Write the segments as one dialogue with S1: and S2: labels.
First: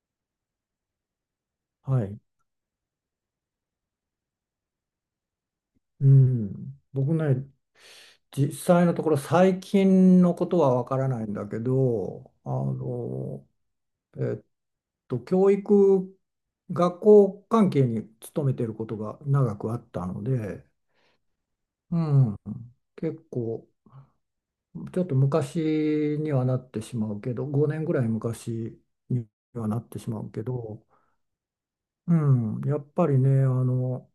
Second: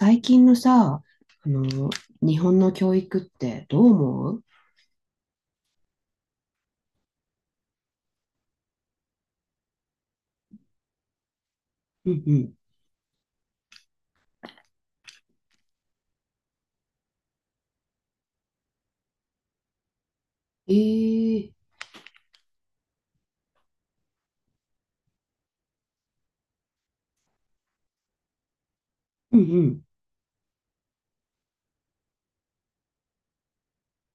S1: 最近のさ、あの、
S2: はい。
S1: 日本の教育ってどう思う？
S2: うん。僕ね、実際のところ最近のことはわからないんだけ
S1: うんう
S2: ど、
S1: ん。
S2: えっ教育、学校関係に勤めてることが長くあったので、
S1: ええ
S2: うん、結構、ちょっと昔にはなってしまうけど、5年ぐらい昔に
S1: う
S2: はな
S1: ん
S2: ってしまうけど、うやっぱりね、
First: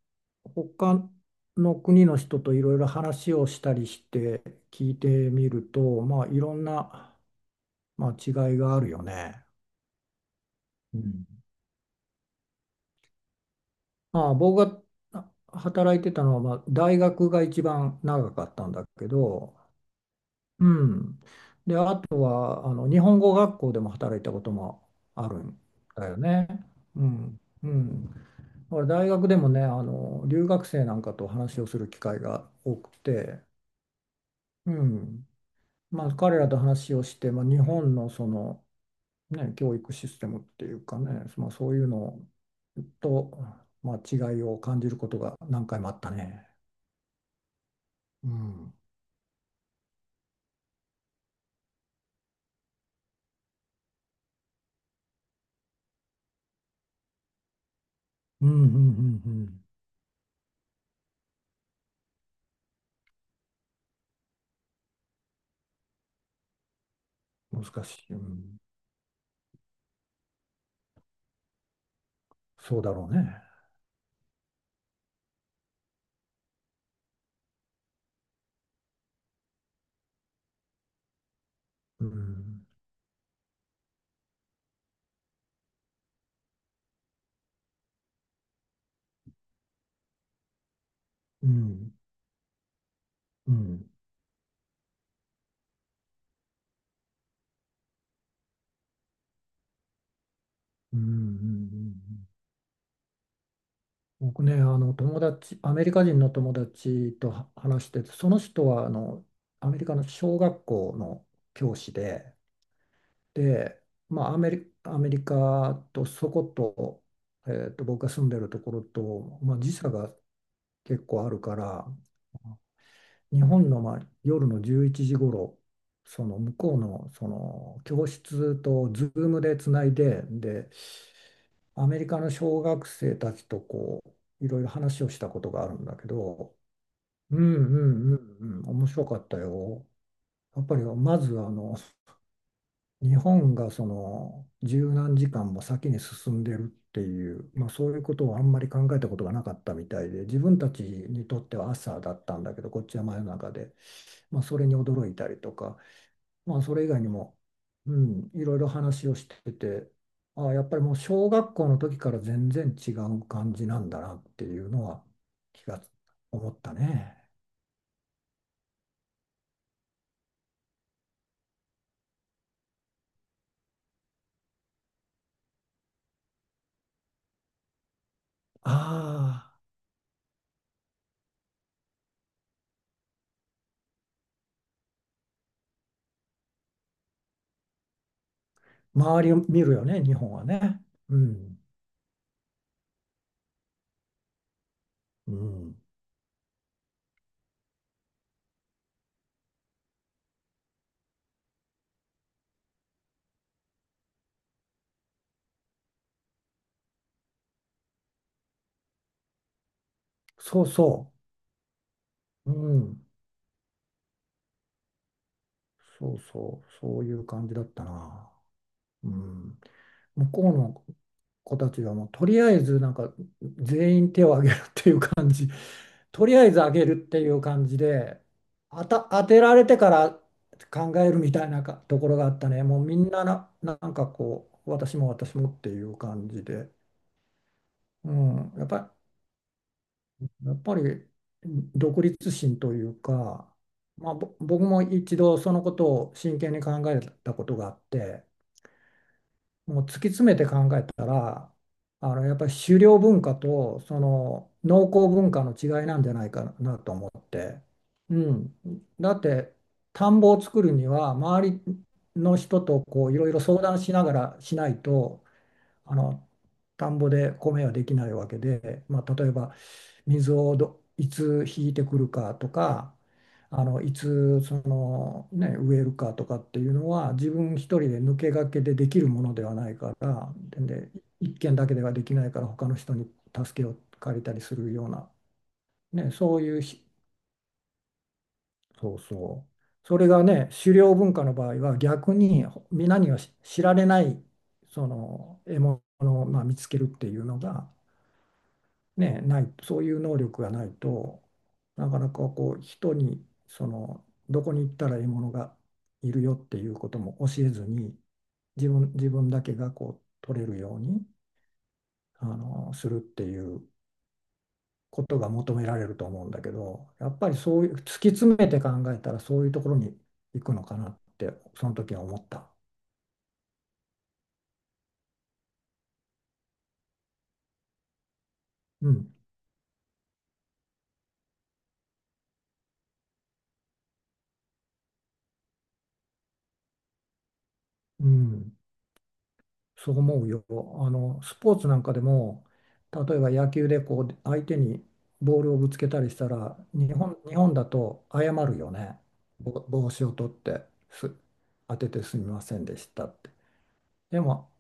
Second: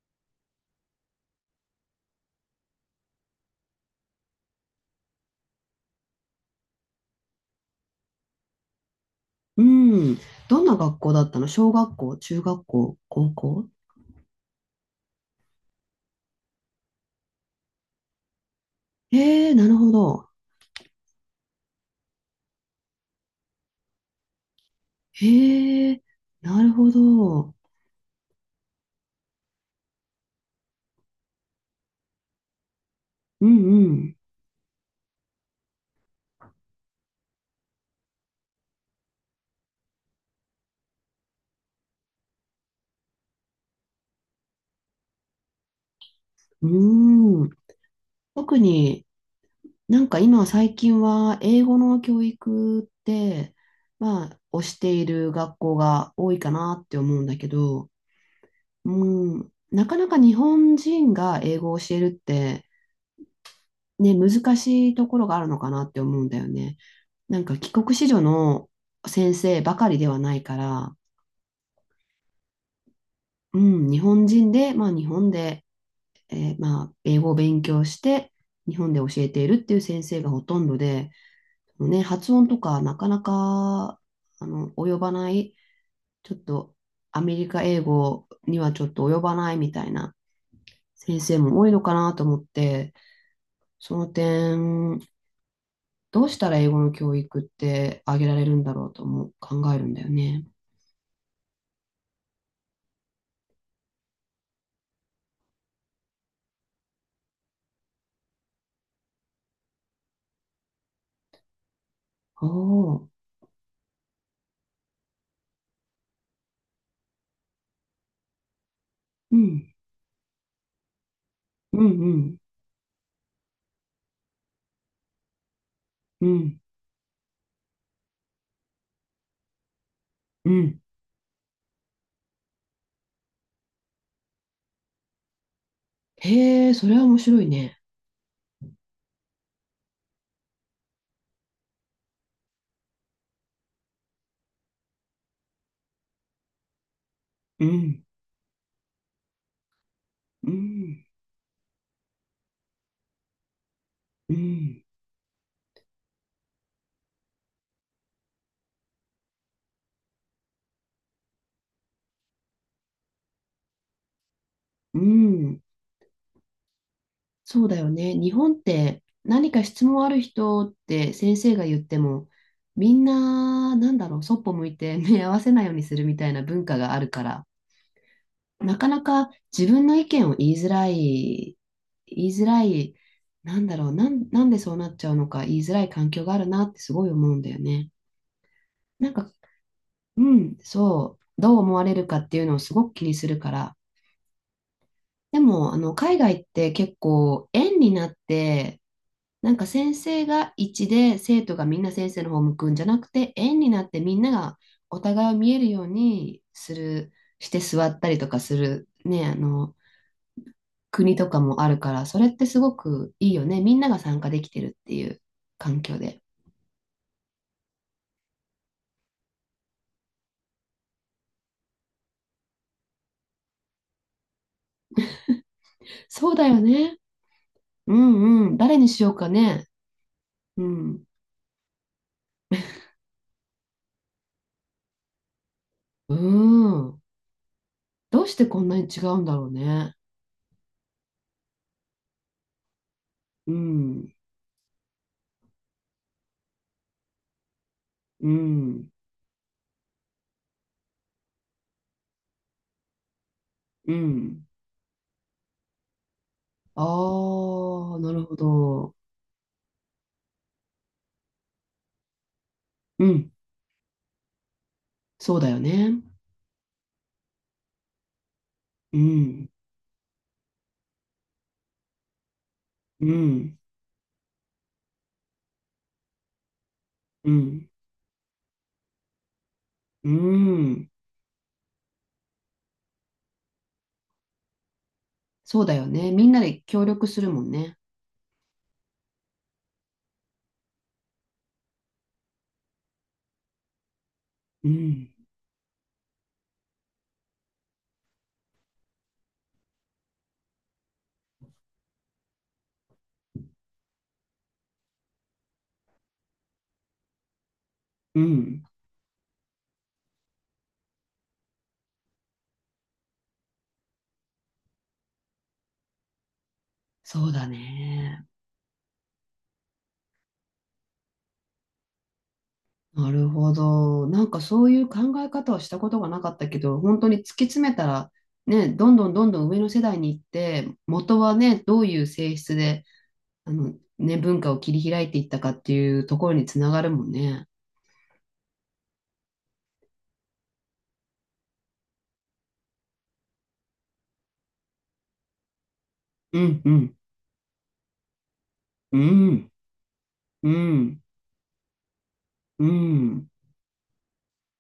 S2: 他の国の人といろいろ話をしたりして聞いてみると、まあ、いろんな、まあ、違いがあるよね。
S1: うん。うん。どんな
S2: う
S1: 学校だ
S2: ん。
S1: ったの？小学校、中学校、高校？
S2: まあ、僕が働いてたのは、まあ、大学が一番長かったんだけ
S1: ええ
S2: ど、
S1: なるほど。
S2: うん。で、あとは、あの、日本語学校でも働いたこともあるん
S1: ええ
S2: だよね。
S1: なるほ
S2: うん。
S1: ど。
S2: うん。だから大学でもね、あの留学生なんかと話をする機会が多くて、
S1: うんうん。
S2: うん、まあ、彼らと話をして、まあ、日本のその、ね、教育システムっていうかね、まあ、そういうのと、まあ、違いを感じることが何回もあったね。
S1: うん。
S2: う
S1: 特
S2: ん、
S1: になんか今最近は英語の教育って、まあ、推している学校が多いかなって思うんだけど、
S2: うん、うん、う
S1: う
S2: ん、
S1: ん、
S2: う
S1: なかなか日本人が英語を教えるって、ね、難しいところがあるのかなって思うんだよね。なんか
S2: ん
S1: 帰
S2: 難
S1: 国
S2: し
S1: 子
S2: い、う
S1: 女
S2: ん、
S1: の先生ばかりではないから、
S2: そうだろうね。
S1: うん、日本人で、まあ日本で、まあ英語を勉強して、日本で教えているっていう先生がほとんどで、ね、
S2: う
S1: 発音と
S2: ん、
S1: かなかなか、及ばない、ちょっとアメリカ英語にはちょっと及ばないみたいな先生
S2: う
S1: も多いの
S2: ん、
S1: かなと思って、
S2: うん、
S1: その点、どうしたら英語の教育ってあげられるんだろうとも考えるんだよね。
S2: うん、うん、うん。うん、僕ね、あの友達、アメリカ人の友達とは話してて、その人はあのアメリカの小学校の教師で、
S1: おお、
S2: で、まあ、アメリカとそこと、僕が住んでるところ
S1: う
S2: と、まあ、
S1: ん、
S2: 時差が結構あるか
S1: う
S2: ら、
S1: ん、うん、
S2: 日本の、まあ、夜の11時頃、そ
S1: う
S2: の向
S1: ん、
S2: こうの、その教室とズームでつないで、
S1: う
S2: で、
S1: ん。
S2: アメリカの小学生たちといろいろ話をしたことがあるんだけど、
S1: へえ、それは面
S2: う
S1: 白い
S2: んう
S1: ね。
S2: んうんうん、面白かったよ。やっぱりまずあの、日本がその十何時間も先に進んでるっていう、
S1: う
S2: まあ、そういう
S1: ん、
S2: ことをあんまり考えたことがなかったみたいで、自
S1: う
S2: 分たち
S1: ん、
S2: にとっては朝だったんだけど、こっちは真夜中で、
S1: う
S2: まあ、それに
S1: ん、
S2: 驚いたりとか、まあ、それ以外にも、うん、いろいろ話をしてて、ああ、やっぱりもう小学校の時から全然違う感じなんだなっていうの
S1: う
S2: は
S1: ん。
S2: 気が思ったね。
S1: そうだよね。日本って何か質問ある人って先生が言っても、みんな、なんだろう、そっぽ向いて 目合わせないようにするみたいな文化があるから、なかなか
S2: あ
S1: 自分の意見を言いづらい言いづらい、なんだろう、なんでそうなっちゃうのか言いづらい環境があるなってすごい思うんだよね。
S2: あ、
S1: なん
S2: 周
S1: か、
S2: りを見るよね、日
S1: う
S2: 本は
S1: ん、
S2: ね。う
S1: そう、どう
S2: ん、
S1: 思われるかっていうのをすごく気にするから。
S2: う
S1: でも、
S2: ん、
S1: 海外って結構、円になって、なんか先生が一で生徒がみんな先生の方向くんじゃなくて、円になってみんながお互いを見えるようにする、して座ったりとかする、ね、
S2: そうそ
S1: 国とかもあるから、それって
S2: う、
S1: すご
S2: うん、
S1: くいいよね。みんなが参加できてるっていう環境
S2: そう
S1: で。
S2: そう、そういう感じだったな。うん、向こうの子たちはもうとりあえずなんか全員手を挙げるっていう感じ、と
S1: そう
S2: りあ
S1: だ
S2: え
S1: よ
S2: ず挙げ
S1: ね。
S2: るっていう感じ
S1: う
S2: で、
S1: んうん。誰にしよう
S2: 当
S1: か
S2: てられ
S1: ね。
S2: てから
S1: う
S2: 考
S1: ん。
S2: えるみたいなかところがあったね。もうみんな、なんかこう私も私もっていう
S1: う
S2: 感じで、
S1: ん。
S2: う
S1: どうして
S2: ん、
S1: こんなに違うんだろうね。
S2: やっぱり独立心という
S1: う
S2: か、まあ、
S1: ん。
S2: 僕も一度そのことを真剣に考えたことがあって。
S1: うん。
S2: もう突き詰めて考えたら、あのやっぱり狩猟文化と
S1: う
S2: そ
S1: ん。
S2: の農耕文化の違いなんじゃないかなと思っ
S1: あ
S2: て。
S1: あ、な
S2: う
S1: るほ
S2: ん、
S1: ど。
S2: だって田んぼを作るには周りの人と
S1: う
S2: こういろ
S1: ん。
S2: いろ相談しながらしないと、
S1: そうだよ
S2: あ
S1: ね。
S2: の田んぼで米はできないわけで、
S1: う
S2: まあ、例え
S1: ん。
S2: ば水をどいつ引いてくるかとか、
S1: うん。
S2: あのいつその、ね、植えるかとかっていうのは
S1: う
S2: 自分一
S1: ん。
S2: 人で抜け駆けでできるものではないか
S1: う
S2: ら
S1: ん。
S2: で、一軒だけではできないから他の人に助けを借りたりするような、
S1: そうだよね。
S2: ね、
S1: みん
S2: そ
S1: な
S2: うい
S1: で
S2: う
S1: 協
S2: し
S1: 力するもんね。
S2: そうそう、それがね狩猟文化の場合は逆に皆には知られない
S1: う
S2: そ
S1: ん。
S2: の獲物を、まあ、見つけるっていうのがね、ないそういう能力がないとなかなかこう人にそのどこに行ったら獲物がいるよっていうことも教えずに、
S1: うん。
S2: 自分だけがこう取れるようにあのするっていうことが求められると思うんだけど、やっ
S1: そ
S2: ぱ
S1: う
S2: り
S1: だ
S2: そういう突き
S1: ね。
S2: 詰めて考えたらそういうところに行くのかなってその時は思った。
S1: なるほど。なんかそういう考え方をしたことがなかったけど、本当に突き詰めたら、ね、ど
S2: う
S1: んどん
S2: ん、
S1: どんどん上の世代に行って、元はね、どういう性質で、ね、文化を切り開いていったかっていうところにつながるもんね。
S2: うん、そう思うよ。あの、スポーツなんかでも、例えば野球でこう相手にボールをぶつけたりした
S1: う
S2: ら、
S1: ん、うん、
S2: 日本だと謝るよ
S1: う
S2: ね。
S1: ん、
S2: 帽子を取っ
S1: う
S2: て、
S1: ん、
S2: す、当ててすみませ
S1: う
S2: んでしたっ
S1: ん。
S2: て。でも、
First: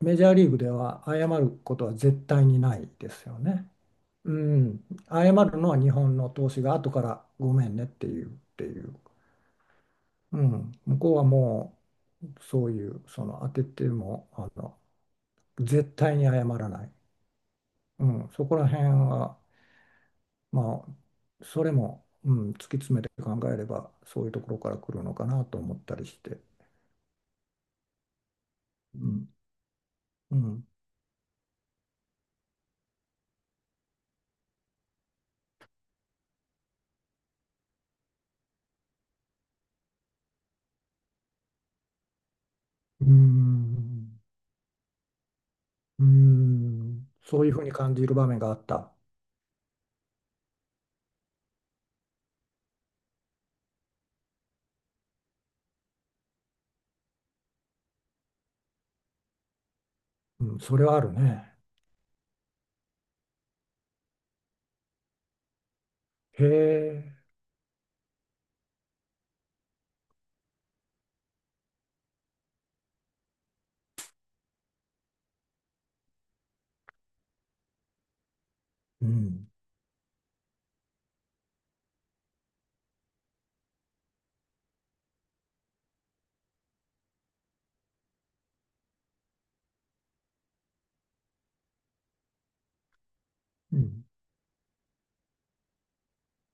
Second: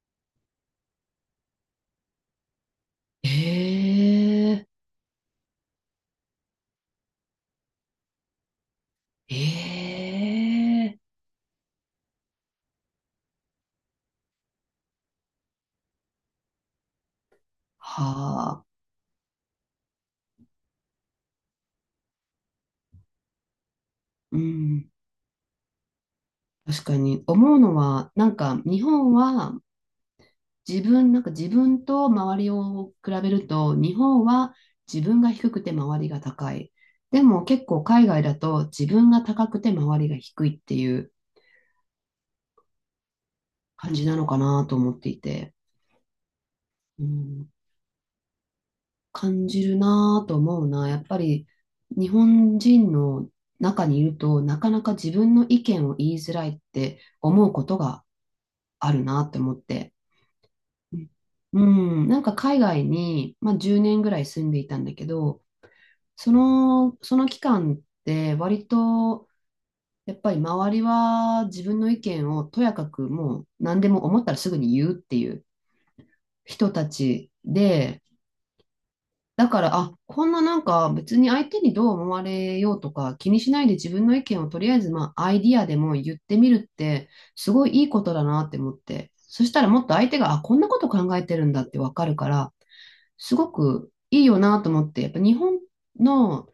S2: メジャーリーグでは謝ることは絶対にないです
S1: え
S2: よね。う
S1: え、
S2: ん、謝るのは日本の投手が後からごめんねっていう、っていう。
S1: え
S2: うん、
S1: え、
S2: 向こうはもうそういう、その当てても、あの、絶対に謝らない。うん、そこ
S1: はあ、
S2: ら辺は、まあ、それも、うん、突き詰めて考えれば、そういう
S1: う
S2: ところから
S1: ん。
S2: 来るのかなと思ったりして、
S1: 確かに思うのは、なんか日
S2: う
S1: 本
S2: ん、
S1: は
S2: うん、
S1: なんか自分と周りを比べると、日本は自分が低くて周りが高い。でも結構海外だと自分が高くて周りが低いっていう
S2: う
S1: 感じな
S2: ん、
S1: のかなと思っていて、
S2: う
S1: う
S2: ん、そう
S1: ん、
S2: いうふうに感じる場面があった。
S1: 感じるなと思うな。やっぱり日本人の中にいると、なかなか自分の意見を言いづらいって思うことがあるなって思って。
S2: うん、それはあるね。
S1: うん、なんか海外に、まあ、10年ぐらい住んでいたんだけど、そ
S2: へ
S1: の、
S2: え、
S1: その期間って割とやっぱり周りは自分の意見をとやかくもう何でも思ったらすぐに言うっていう人たちで、
S2: う
S1: だ
S2: ん、
S1: から、あ、こんななんか別に相手にどう思われようとか気にしないで自分の意見をとりあえずまあアイディアでも言ってみるってすごいいいことだなって思って、そしたらもっと相手が、あ、こんなこと考えてるんだってわかるから、すご
S2: う
S1: く
S2: ん、
S1: いいよなと思って、やっぱ日本の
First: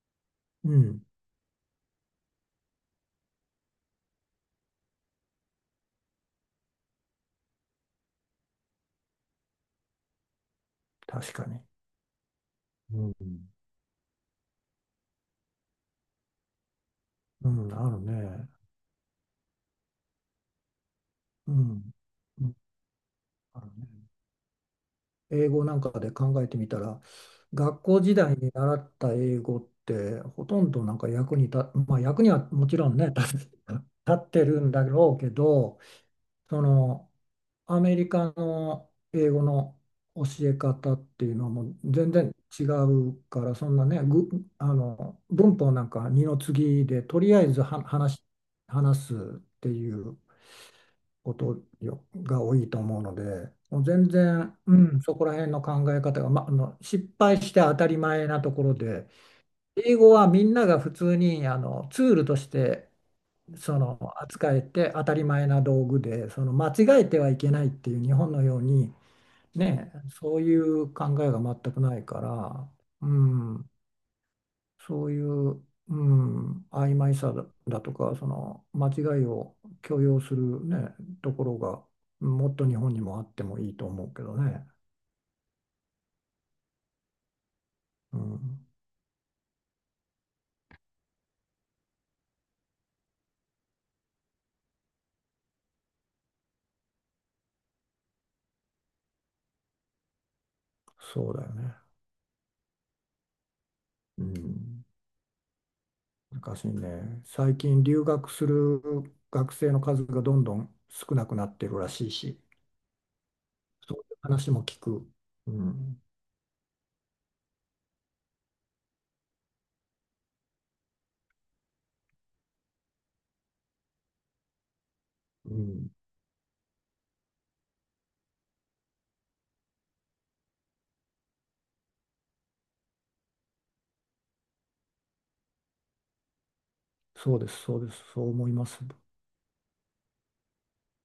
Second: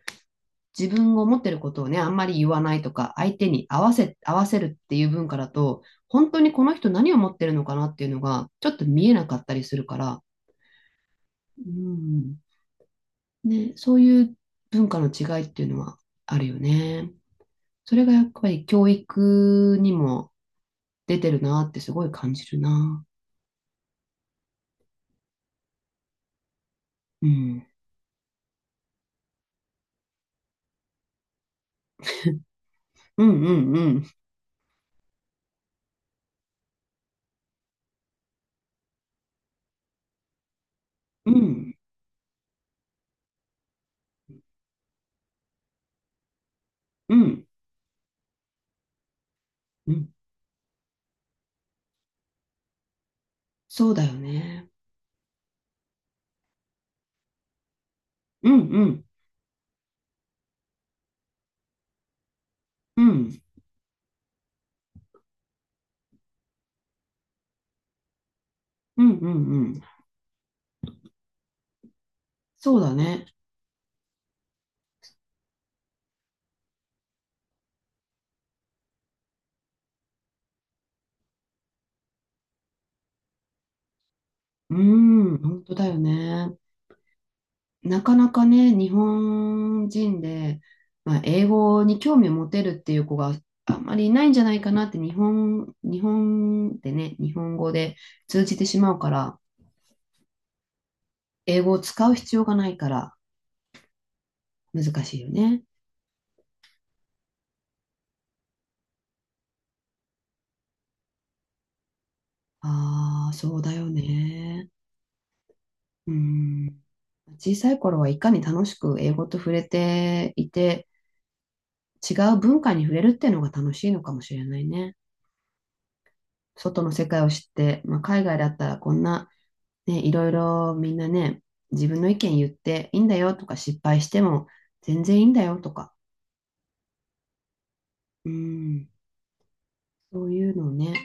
S2: う
S1: 自
S2: ん、
S1: 分を持ってることをね、あんまり言わないとか、相手に合わせるっていう文化だと、本当にこの人何を持ってるのかなっていうのが、ちょっと見えなかったりするから、
S2: 確かに。
S1: うん、
S2: うん
S1: ね、そういう文化の違いっていうのはあるよね。
S2: うん、あ
S1: そ
S2: る
S1: れがやっ
S2: ね。
S1: ぱり教育にも出てる
S2: う
S1: なって
S2: ん、
S1: すごい感
S2: う
S1: じ
S2: ん、
S1: るな。
S2: あるね。英語なんかで考えてみたら、
S1: うん。
S2: 学校時代に習った英語ってほとんどなんか役に立、まあ役にはもちろんね、
S1: うんう
S2: 立
S1: んうん。
S2: ってるんだろうけど、そのアメリカの英語の教え方って
S1: う
S2: いうのはも
S1: ん。
S2: う全然違うから、そんなね、ぐ、あの文法なんか二の次で
S1: う
S2: とりあ
S1: ん。
S2: えずは話すって
S1: う
S2: い
S1: ん。
S2: う。ことよが多いと思うので、もう
S1: そうだ
S2: 全
S1: よ
S2: 然、
S1: ね。
S2: うん、そこら辺の考え方が、ま、あの失敗して当たり前な
S1: う
S2: と
S1: ん
S2: ころ
S1: うん。
S2: で、英語はみんなが普通にあのツールとして
S1: うん。
S2: その扱えて当たり前な道具で、その間違えてはいけないっていう日本のように、
S1: うんうんうん。
S2: ね、そういう考えが全くないから、
S1: そうだ
S2: う
S1: ね。
S2: ん、そういう、うん、曖昧さだ、だとか、その間違いを許容するね、ところが、もっと日本にもあってもいいと思うけどね。
S1: うん。本当だよね。なか
S2: う
S1: なか
S2: ん、
S1: ね、日本人で、まあ、英語に興味を持てるっていう子があんまりいないんじゃないかなって、日本でね、日本語で通じてしまうから、
S2: そうだよ
S1: 英語
S2: ね。
S1: を使う必要がないから
S2: う
S1: 難
S2: ん、
S1: しいよね。
S2: 難しいね。最近留学する学生の数がどんどん少なくなってるらしいし、
S1: ああ、そうだよ
S2: そういう話も
S1: ね。
S2: 聞く。うん、
S1: うん。小さい頃はいかに楽しく英語と触れていて、違う文化に触れるっていうのが楽しいのかもしれないね。
S2: うん、
S1: 外の世界を知って、まあ、海外だったらこんなね、いろいろみんなね、自分の意見言っていいんだよとか、失敗しても全然いいんだよとか、
S2: そうです、そうです、そ
S1: う
S2: う思います。
S1: ん、そういうのをね、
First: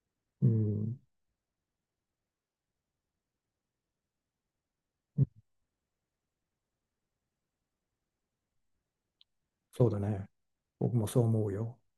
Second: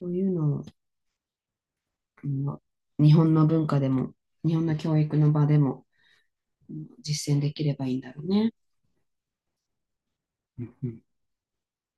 S1: そういう
S2: う
S1: のを、
S2: ん、
S1: うん、日本の文化でも、日本の教育の場でも、うん、実践できればいいんだろうね。
S2: そうだね。
S1: うんう
S2: 僕
S1: ん
S2: もそう思うよ。